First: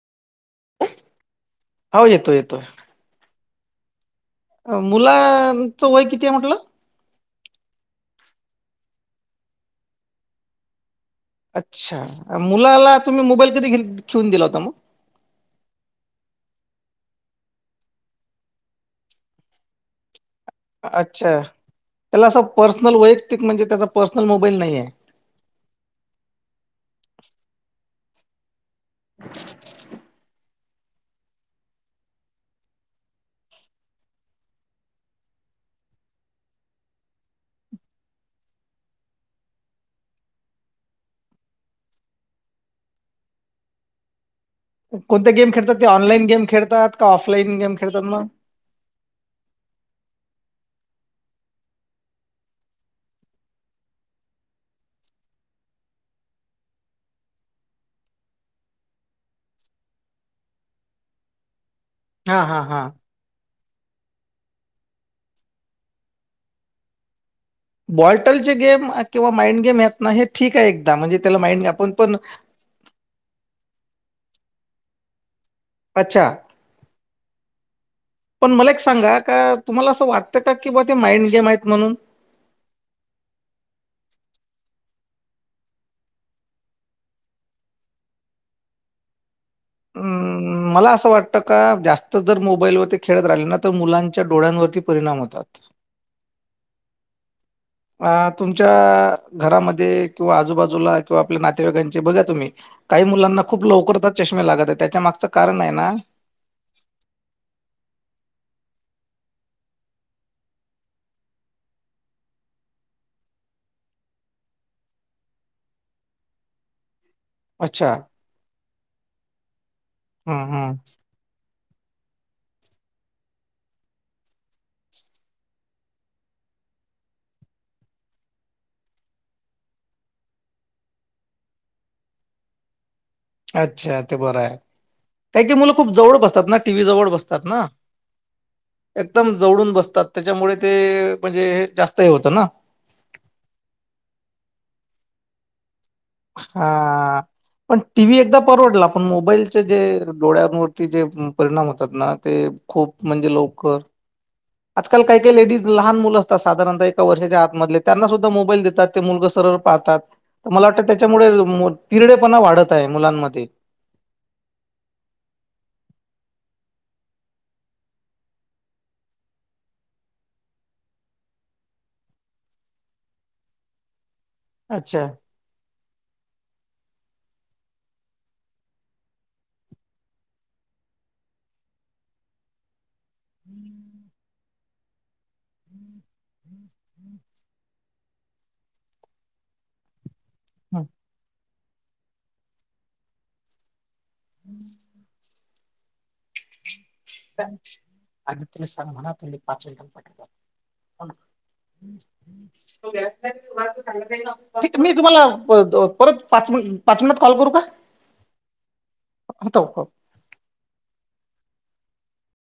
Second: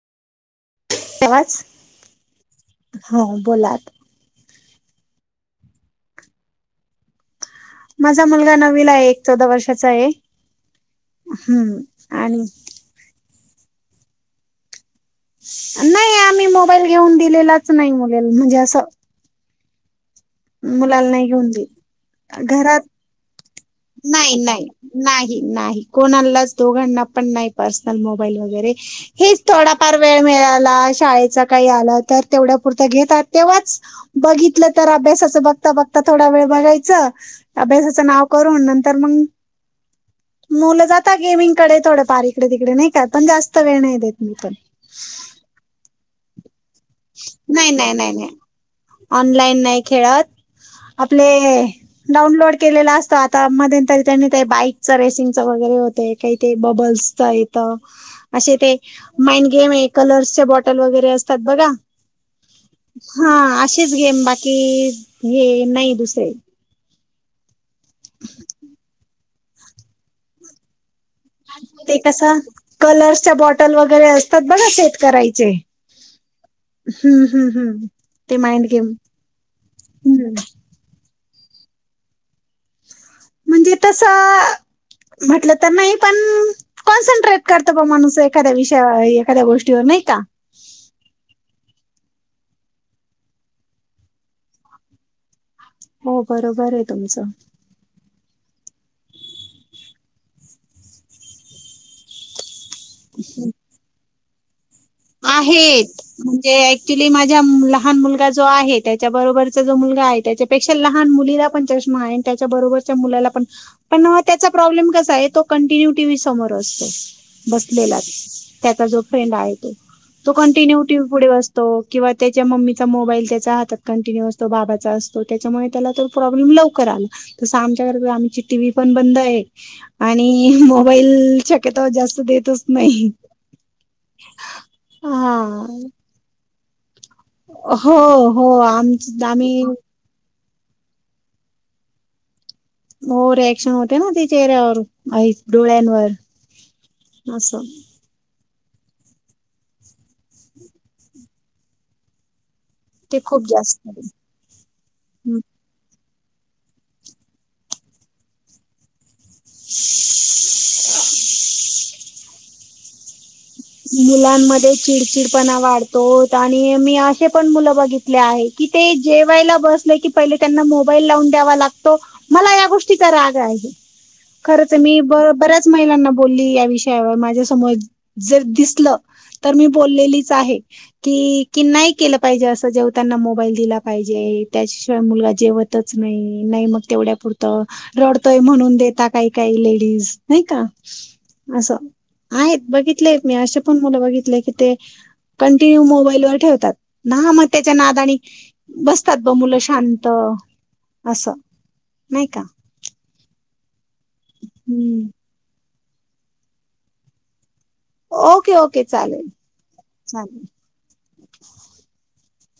तेच हो येतो हा बोलात अ मुलांचं वय किती आहे म्हटलं माझा मुलगा नवीला आहे एक चौदा वर्षाचा आहे हम्म. अच्छा आणि मुलाला तुम्ही मोबाईल कधी घेऊन दिला होता मग नाही आम्ही मोबाईल घेऊन दिलेलाच नाही मुलाला म्हणजे असं मुलाला नाही अच्छा घेऊन त्याला असं देई घरात पर्सनल वैयक्तिक म्हणजे त्याचा पर्सनल नाही मोबाईल नाही आहे. नाही नाही कोणालाच दोघांना पण नाही प्रन्सल मोबाईल वगैरे हेच थोडा फार वेळ मिळाला तर शाळेच काही आल तर तेवढ्या पुरत घेतात तेव्हाच बघितल तर अभ्यासाच बघता बघता थोडा वेळ बघायचं अभ्यासाचं नाव करून नंतर मग मुलं जाता गेमिंगकडे थोडफार इकडे तिकडे नाही का पण जास्त वेळ नाही देत मी पण कोणत्या गेम खेळतात ऑनलाईन गेम खेळतात का ऑफलाईन नाही गेम नाही खेळतात नाही मग? नाही ऑनलाईन नाही खेळत आपले डाउनलोड केलेला असतो आता मंत त्यांनी बाईक च रेसिंग र हो का ब अस माड गेम कल बॉटल वगैरे असतात बघा हा हा हा च गेम बाकी हे नाही दुसरे बॉल्टलचे गेम किंवा माइंड गेम आहेत ना हे ठीक आहे एक ते कस कलर्सच्या बॉटल वगैरे असतात बघा शेेत करायचे अच्छा हम्म हम् हम पण मला एक सांगा का तुम्हाला असं हम्म. वाटतं का कि बा ते माइंड य माहित म्हणून म्हणजे तस म्हटलं तर नाही पण कॉन्सन्ट्रेट करत ब माणूस एखाद्या विषयावर हम्म मला असं वाटत का जास्त जर मोबाईलवरती खेळत राहिले ना तर मुलांच्या डोळ्यांवरती परिणाम होतात हो बरोबर आहे तुमचं अ तुमच्या घरामध्ये किंवा आजूबाजूला किंवा आपल्या नातेवाईकांचे बघा तुम्ही काही मुलांना खूप लवकरच चष्े लागत त्या आहेत म्हणजे ऍक्चुली माझ्या लहान मुलगा जो आहेत त्याच्या बरोबरचा जो मुलगा आहे त्याच्यापेक्षा लहान मुलीला पण चष्मा आहे आणि त्याच्या बरोबरच्या मुलाला पण पण त्याचा प्रॉब्लेम कसा आहे तो कंटिन्यू टीव्ही समोर असतो अच्छा. बसलेला त्याचा जो फ्रेंड आहे तो त हं, हं. कंटिन्यू पुढे [unintelligible] ल आ त आमच्या आमची टीव पण बंद आहे आणि मोई शक्यतावर जास्त देतच नाही अच्छा ते बरं आहे काही क हा मुलं खूप जवळ बसतात ना टीव्ही जवळ बसतात हो हो आमच दम आम्ही जवडून बसतात त्याच्यामुळे ते म्हणजे जास्त हे होतं ना हो रिएक्शन होते ना ति चेहऱ्यार डोळ्या हा पण टी व एकदम फरवडला पण मोबाईलचे जे डोळ्यांवरती जे परिणाम होतात ना ते खूप ते म्हणजे खूप लोककर जास्त आजकाल काही काही डीज लहान मुलं असतात साधारणतः ए वर्षाच्या आतमधले त्यांना सुद्धा मोबाईल देतात ते मु पाहतात तर मला वाटत त्याच्यामुळे पिरडे पणा वाढत आहे मुलांमध्ये मुलांमध्ये चिडचिडपणा वाढतो आणि मी असे पण मुलं बघितले आहेी कि ते जेवायला बसले की पहिले त्यांना मोबाईल लावून द्यावा लागतो मला या गोष्टीचा राग आहे [unintelligible] खरं तर मी ब बऱ्याच महिलांना बोलली या विषयावर माझ्यासमोर जर दिसलं तर मी बोललेलीच आहे की की नाही केलं पाहिजे असं जेव त्यांना मोबाईल दिला पाहिजे त्याच्याशिवाय मुलगा जेवतच नाही नाही मग तेवढ्या पुुरतं रडतोय म्हणून देता काही काही का हं. बघ बघितलं की ते कंटिन्यू मोबाईल व ठेवत ना मग त्याच्या नाद आणि आधी तुम्ही बसतात ब मुलं शांत ह असं नाही का मी हम्म, तुम्हाला परत पाच पाच मिनिटत कॉल करू का ओके ओके चालेल चालेल